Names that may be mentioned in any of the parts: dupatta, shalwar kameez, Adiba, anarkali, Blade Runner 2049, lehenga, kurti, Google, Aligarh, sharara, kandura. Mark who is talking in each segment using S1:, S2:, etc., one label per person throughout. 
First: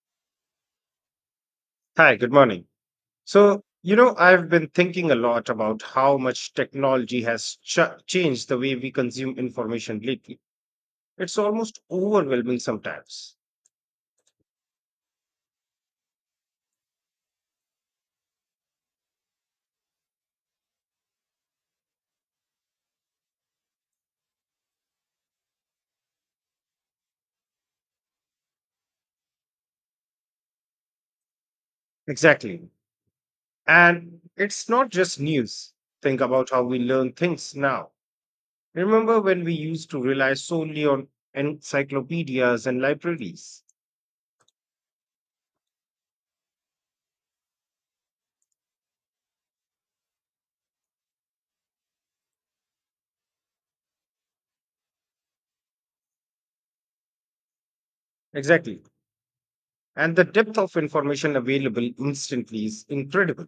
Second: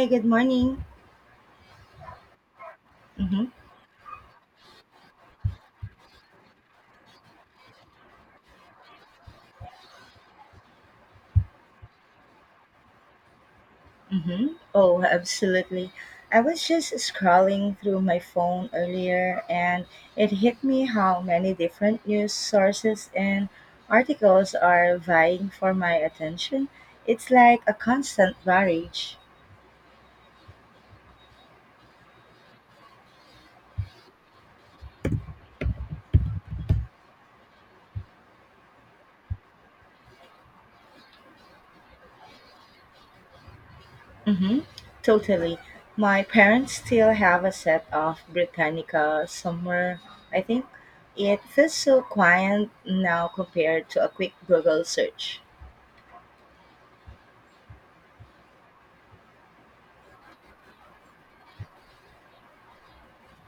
S1: Hi, good morning.
S2: Hi, good morning.
S1: Mm-hmm.
S2: I've been thinking a lot about how much technology has ch changed the way we consume information lately. It's almost overwhelming sometimes.
S1: Mm-hmm. Oh, absolutely. I was just scrolling through my phone earlier and it hit me how many different news sources and articles are vying for my attention. It's like a constant barrage.
S2: Exactly. And it's not just news. Think about how we learn things now. Remember when we used to rely solely on encyclopedias and libraries?
S1: Mm-hmm. Totally. My parents still have a set of Britannica somewhere, I think. It feels so quiet now compared to a quick Google search.
S2: Exactly. And the depth of information available instantly is incredible.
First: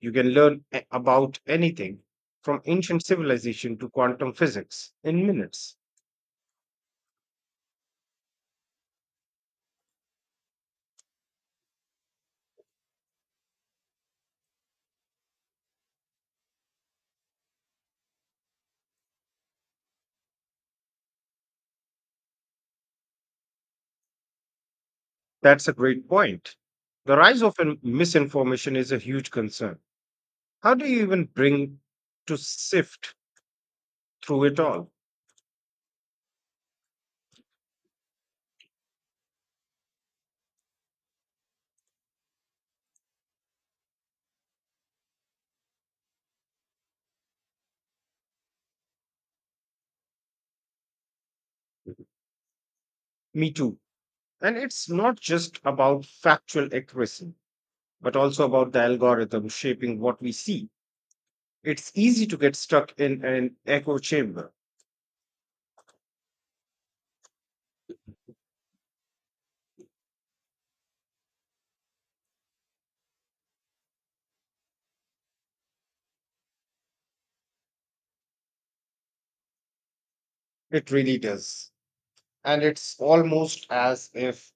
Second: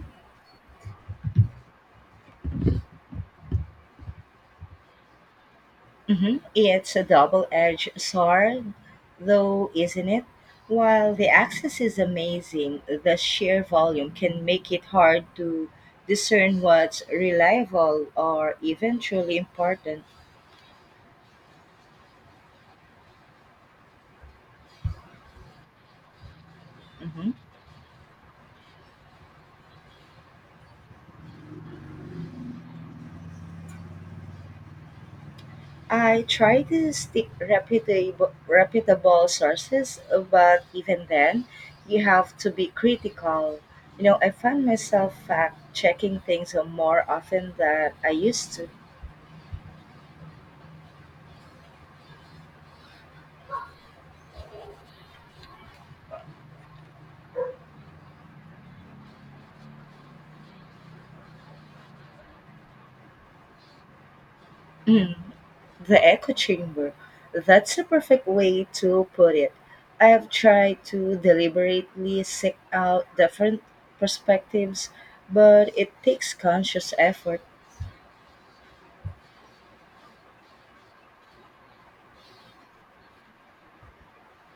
S2: You can learn about anything from ancient civilization to quantum physics in minutes.
S1: Mhm. It's a double edged sword, though, isn't it? While the access is amazing, the sheer volume can make it hard to discern what's reliable or even truly important.
S2: That's a great point. The
S1: Mhm.
S2: rise of misinformation is a huge concern. How do you even bring to sift through it all?
S1: I try to stick reputable sources, but even then, you have to be critical. You know, I find myself fact checking things more often than I used to.
S2: Me too. And it's not just about factual accuracy, but also about the algorithm shaping what we see. It's easy to get stuck in an echo chamber.
S1: The echo chamber. That's a perfect way to put it. I have tried to deliberately seek out different perspectives, but it takes conscious effort.
S2: It really does. And it's almost as if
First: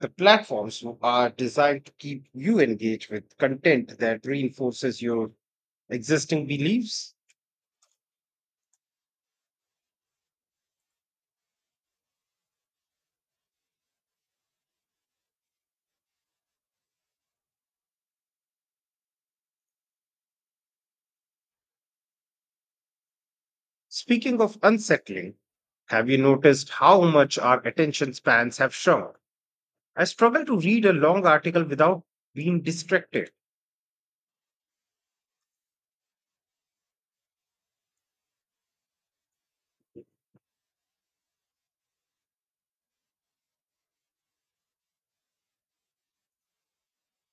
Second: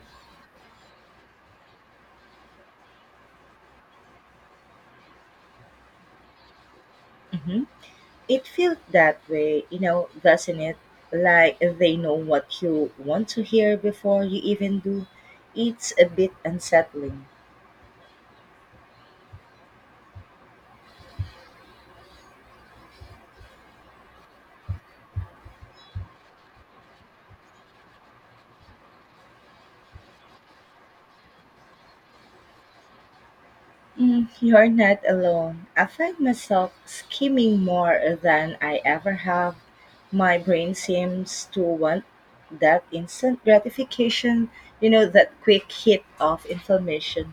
S2: the platforms are designed to keep you engaged with content that reinforces your existing beliefs.
S1: Mhm. It feels that way, you know, doesn't it? Like they know what you want to hear before you even do. It's a bit unsettling.
S2: Speaking of unsettling, have you noticed how much our attention spans have shrunk? I struggle to read a long article without being distracted.
S1: Mm, you're not alone. I find myself skimming more than I ever have. My brain seems to want that instant gratification, you know, that quick hit of information.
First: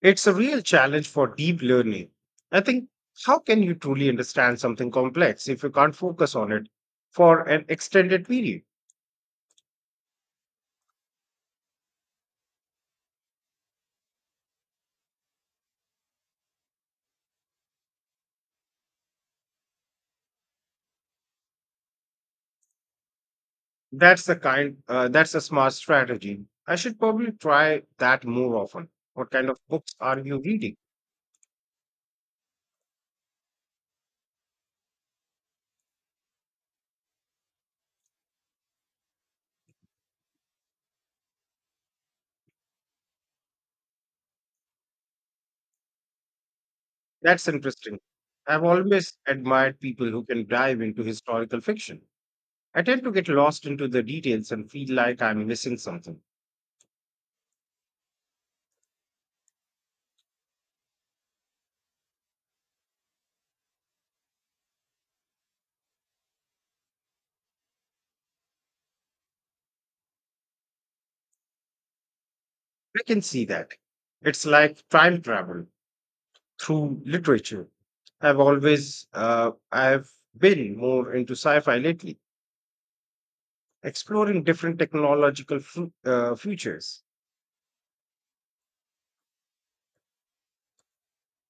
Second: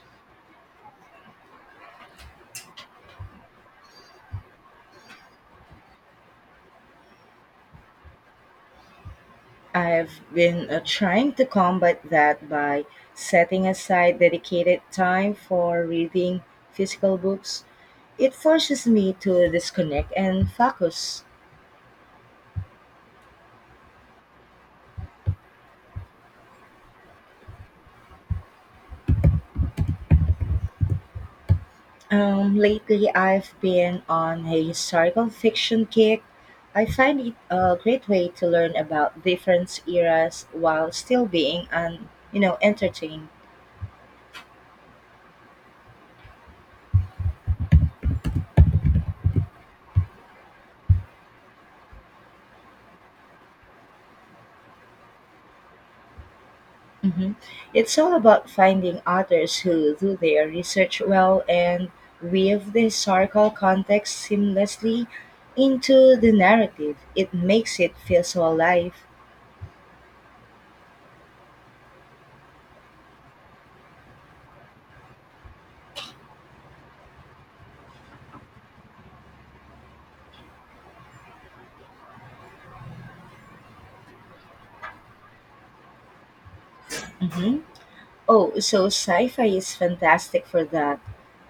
S2: It's a real challenge for deep learning. I think, how can you truly understand something complex if you can't focus on it for an extended period?
S1: I've been trying to combat that by setting aside dedicated time for reading physical books. It forces me to disconnect and focus.
S2: That's a smart strategy. I should probably try that more often. What kind of books are you reading?
S1: Lately, I've been on a historical fiction kick. I find it a great way to learn about different eras while still being un, you know, entertained.
S2: That's interesting. I've always admired people who can dive into historical fiction. I tend to get lost into the details and feel like I'm missing something.
S1: Hmm. It's all about finding authors who do their research well and weave the historical context seamlessly into the narrative. It makes it feel so alive.
S2: I can see that. It's like time travel through literature. I've been more into sci-fi lately, exploring different technological futures.
S1: Hmm. Oh, so sci-fi is fantastic for that.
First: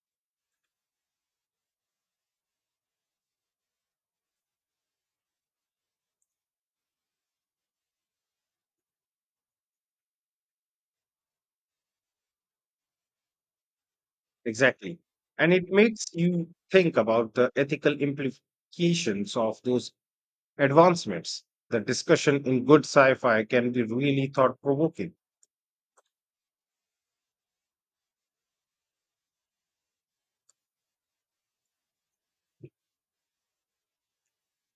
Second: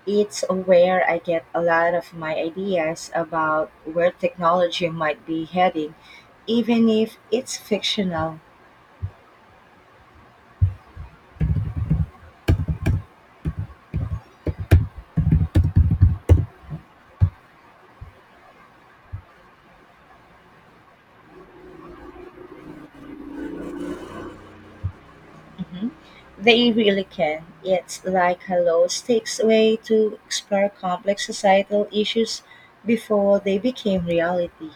S1: It's where I get a lot of my ideas about where technology might be heading, even if it's fictional.
S2: Exactly, and it makes you think about the ethical implications of those advancements. The discussion in good sci-fi can be really thought-provoking.
S1: Mhm. They really can. It's like a low stakes way to explore complex societal issues before they became reality.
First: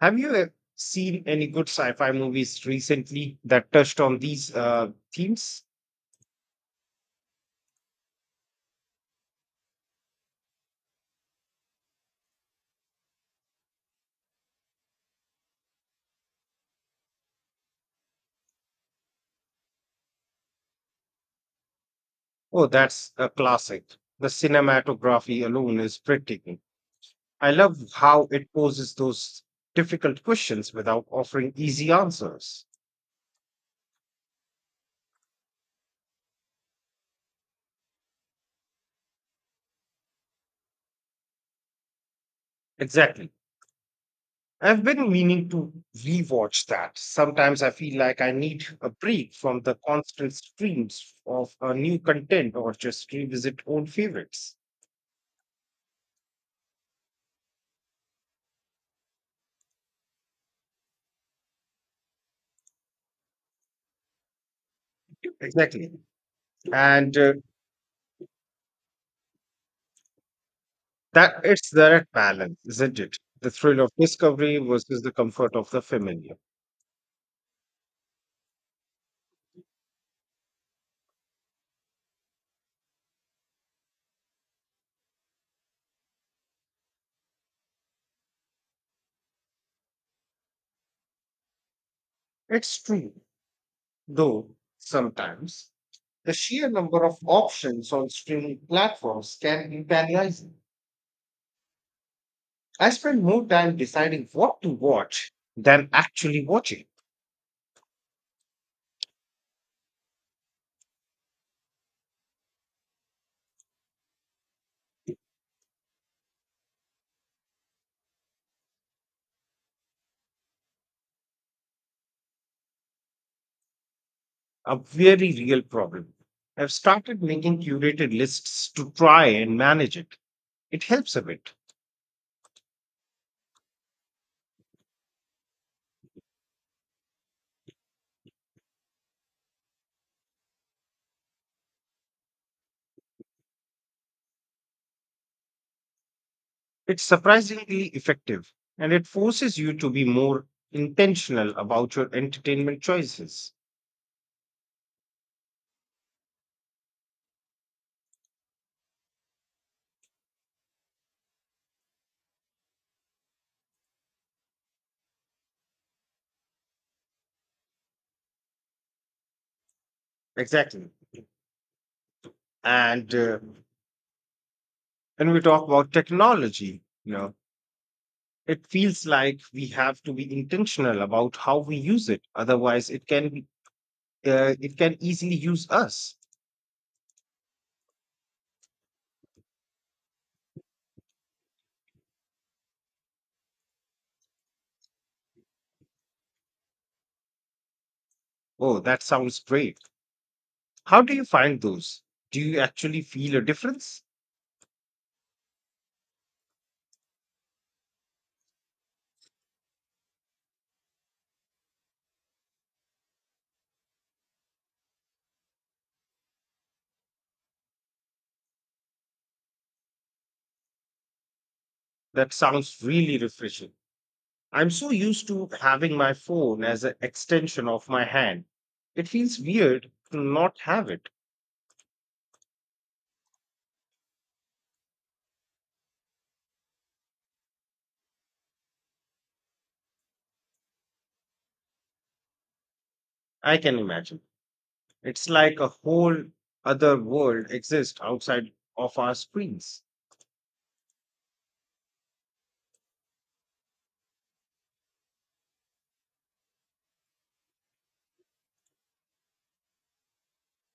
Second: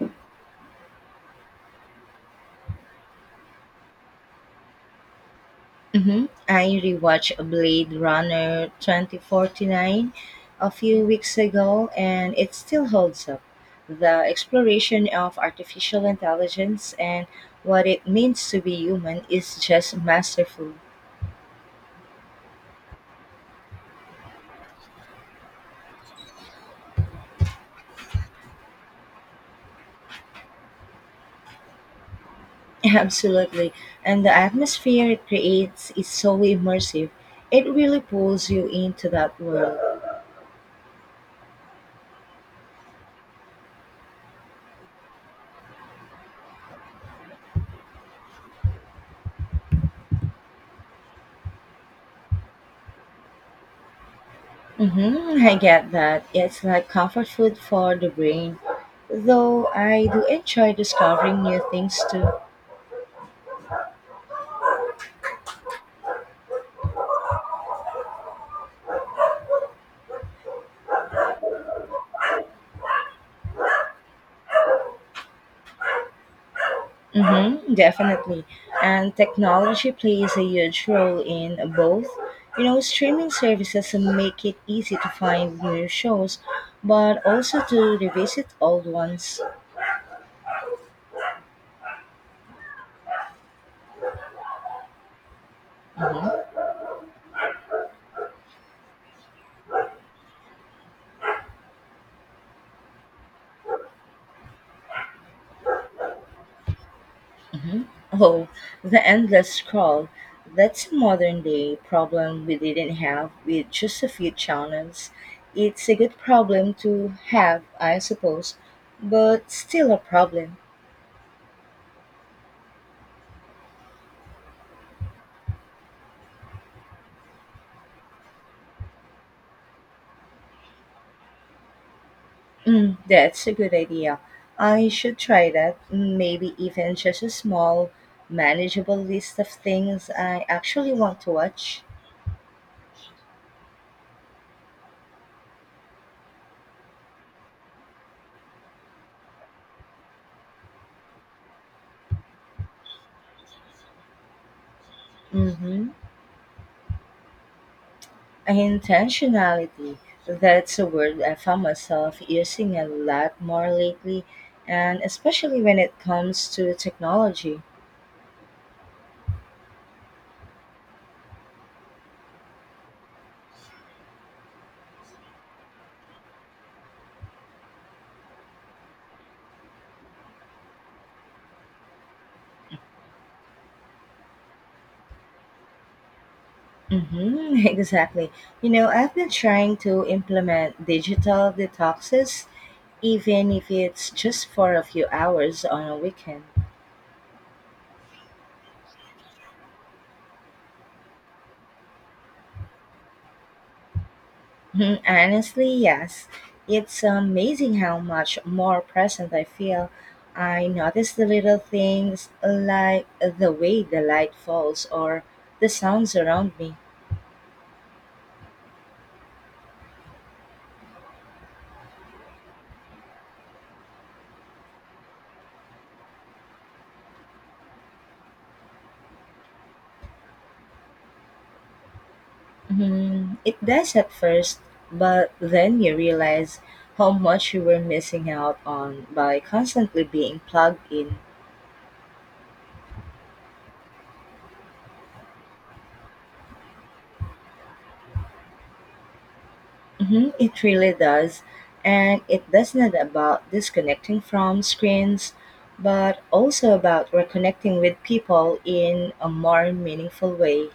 S2: Have you seen any good sci-fi movies recently that touched on these themes?
S1: Hmm. I rewatched Blade Runner 2049 a few weeks ago and it still holds up. The exploration of artificial intelligence and what it means to be human is just masterful.
S2: Oh, that's a classic. The cinematography alone is breathtaking. I love how it poses those difficult questions without offering easy answers.
S1: Absolutely. And the atmosphere it creates is so immersive. It really pulls you into that world.
S2: Exactly. I've been meaning to rewatch that. Sometimes I feel like I need a break from the constant streams of new content or just revisit old favorites.
S1: Mm-hmm, I get that. It's like comfort food for the brain. Though I do enjoy discovering new things too.
S2: Exactly. And That it's that balance, isn't it? The thrill of discovery versus the comfort of the familiar.
S1: Mm-hmm, definitely. And technology plays a huge role in both. You know, streaming services make it easy to find new shows, but also to revisit old ones.
S2: It's true, though sometimes the sheer number of options on streaming platforms can be paralyzing. I spend more time deciding what to watch than actually watching.
S1: Hmm. Oh, the endless scroll. That's a modern day problem we didn't have with just a few channels. It's a good problem to have, I suppose, but still a problem.
S2: A very real problem. I've started making curated lists to try and manage it. It helps a bit.
S1: Mm, that's a good idea. I should try that. Mm, maybe even just a small, manageable list of things I actually want to watch.
S2: It's surprisingly effective and it forces you to be more intentional about your entertainment choices.
S1: Mm-hmm. Intentionality. That's a word I found myself using a lot more lately, and especially when it comes to technology.
S2: Exactly. And When we talk about technology, you know, it feels like we have to be intentional about how we use it. Otherwise, it can easily use us.
S1: Mm-hmm, exactly. You know, I've been trying to implement digital detoxes, even if it's just for a few hours on a weekend.
S2: Oh, that sounds great. How do you find those? Do you actually feel a difference?
S1: Hmm, honestly, yes. It's amazing how much more present I feel. I notice the little things like the way the light falls or the sounds around me.
S2: That sounds really refreshing. I'm so used to having my phone as an extension of my hand. It feels weird to not have it.
S1: Hmm, it does at first, but then you realize how much you were missing out on by constantly being plugged in.
S2: I can imagine. It's like a whole other world exists outside of our screens.
S1: Mhm, it really does. And it does not about disconnecting from screens, but also about reconnecting with people in a more meaningful way.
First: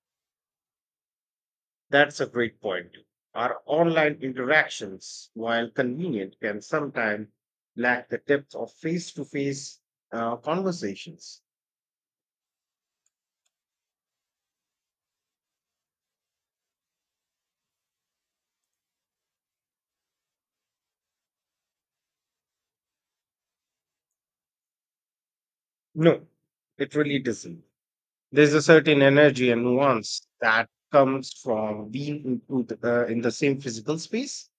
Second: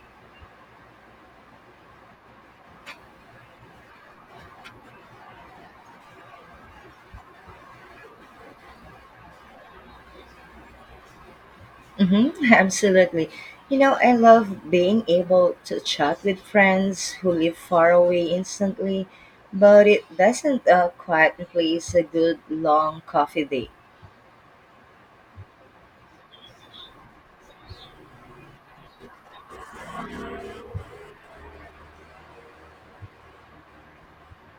S2: That's a great point. Our online interactions, while convenient, can sometimes lack the depth of face to face conversations.
S1: Hmm. Absolutely. You know, I love being able to chat with friends who live far away instantly, but it doesn't quite replace a good long coffee date.
S2: No, it really doesn't. There's a certain energy and nuance that comes from being in the same physical space.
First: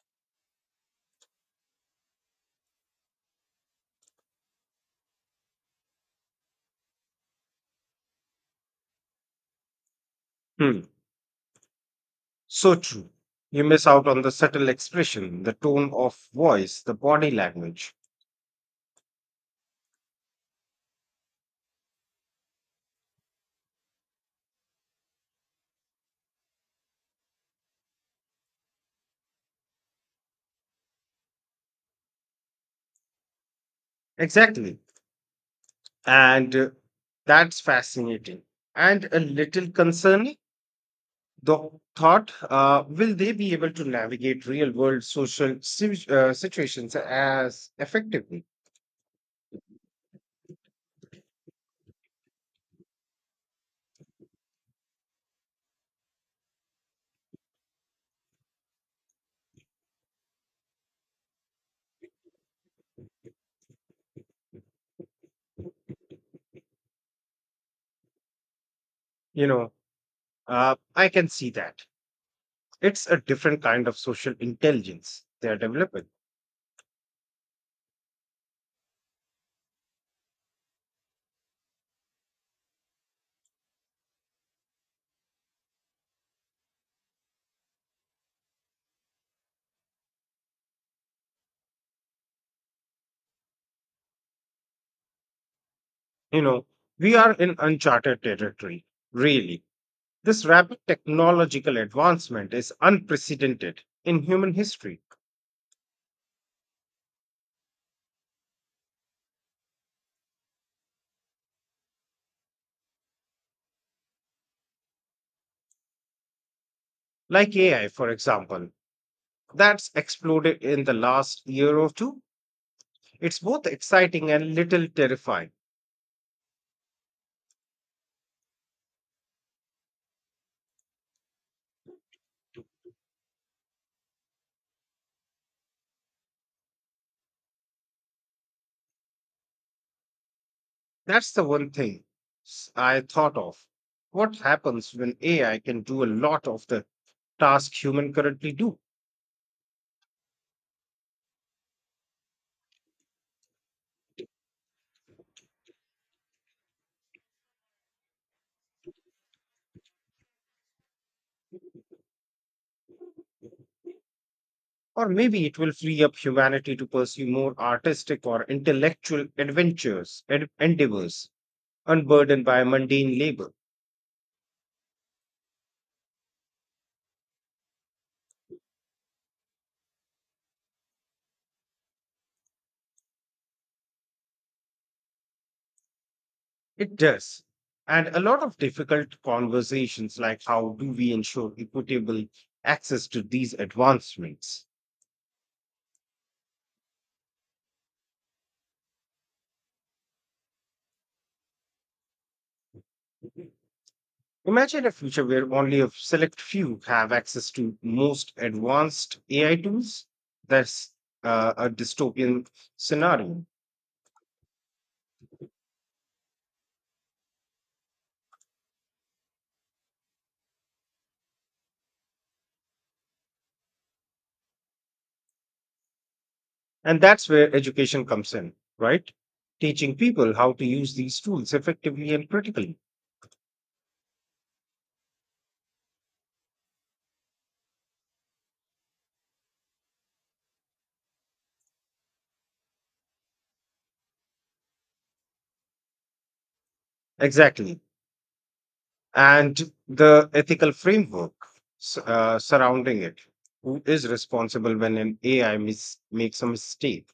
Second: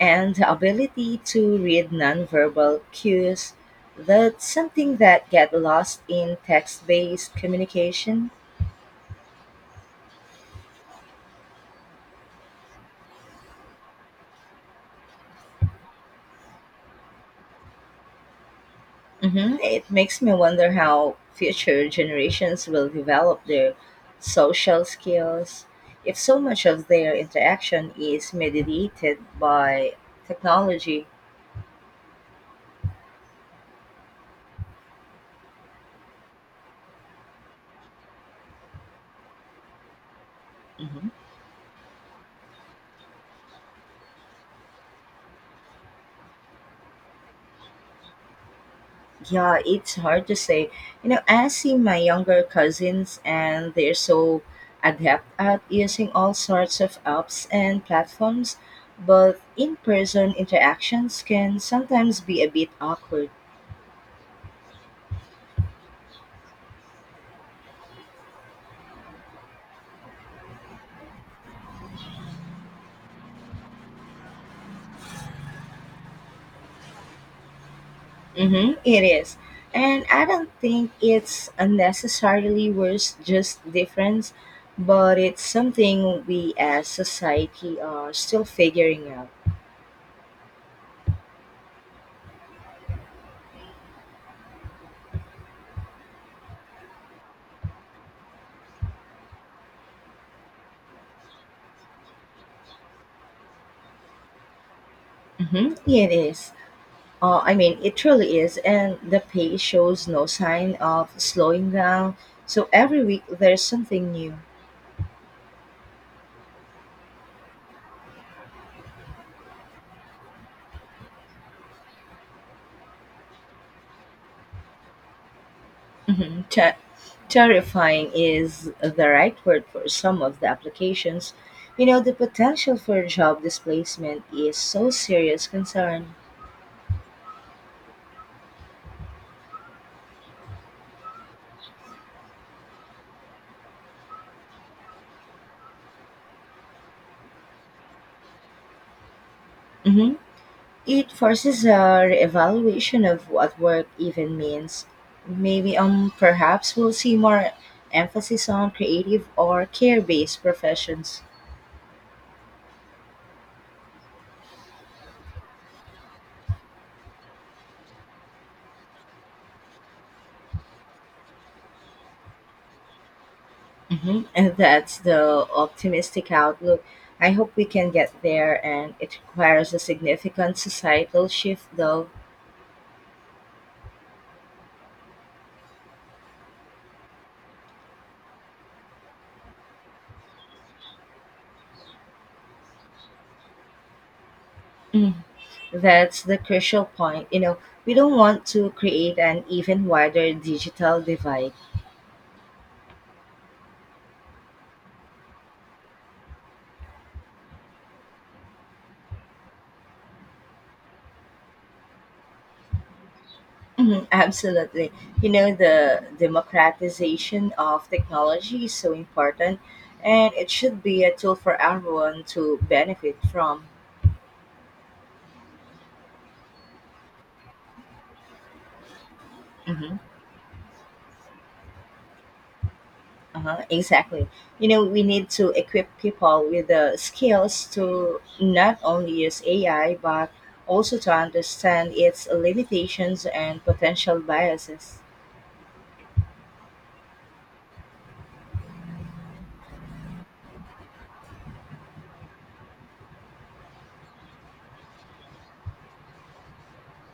S1: And the ability to read nonverbal cues, that's something that get lost in text-based communication.
S2: Hmm. So true. You miss out on the subtle expression, the tone of voice, the body language.
S1: Hmm. It makes me wonder how future generations will develop their social skills if so much of their interaction is mediated by technology.
S2: Exactly. And That's fascinating and a little concerning. The thought, will they be able to navigate real world social situations as effectively?
S1: Yeah, it's hard to say. You know, I see my younger cousins and they're so adept at using all sorts of apps and platforms, but in person interactions can sometimes be a bit awkward.
S2: You know, I can see that. It's a different kind of social intelligence they're developing.
S1: Mm-hmm, it is. And I don't think it's unnecessarily worse, just difference, but it's something we as society are still figuring out.
S2: You know, we are in uncharted territory, really. This rapid technological advancement is unprecedented in human history,
S1: Mm-hmm, it is. I mean, it truly is, and the pace shows no sign of slowing down. So every week there's something new.
S2: like AI, for example, that's exploded in the last year or two. It's both exciting and little terrifying.
S1: Mhm. Terrifying is the right word for some of the applications. You know, the potential for job displacement is so serious concern.
S2: That's the one thing I thought of. What happens when AI can do a lot of the tasks human currently do?
S1: Hmm. It forces a evaluation of what work even means. Maybe perhaps we'll see more emphasis on creative or care-based professions.
S2: Or maybe it will free up humanity to pursue more artistic or intellectual endeavors, unburdened by mundane labor.
S1: Mhm. And that's the optimistic outlook. I hope we can get there, and it requires a significant societal shift, though.
S2: It does. And a lot of difficult conversations, like how do we ensure equitable access to these advancements?
S1: Mm. That's the crucial point. You know, we don't want to create an even wider digital divide.
S2: Imagine a future where only a select few have access to most advanced AI tools. That's a dystopian scenario.
S1: Mhm, absolutely. You know, the democratization of technology is so important, and it should be a tool for everyone to benefit from.
S2: And that's where education comes in, right? Teaching people how to use these tools effectively and critically.
S1: Uh-huh, exactly. You know, we need to equip people with the skills to not only use AI, but also to understand its limitations and potential biases.
S2: Exactly. And the ethical framework surrounding it. Who is responsible when an AI makes a mistake?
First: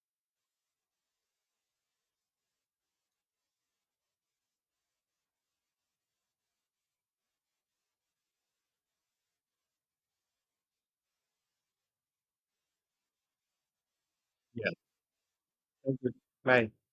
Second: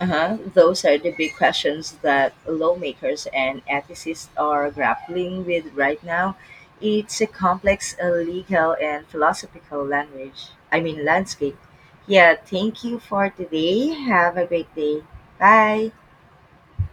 S1: Uh-huh. Those are the big questions that lawmakers and ethicists are grappling with right now. It's a complex legal and philosophical landscape. Yeah, thank you for today. Have a
S2: Yeah.
S1: great day. Bye.
S2: Thank you. Bye.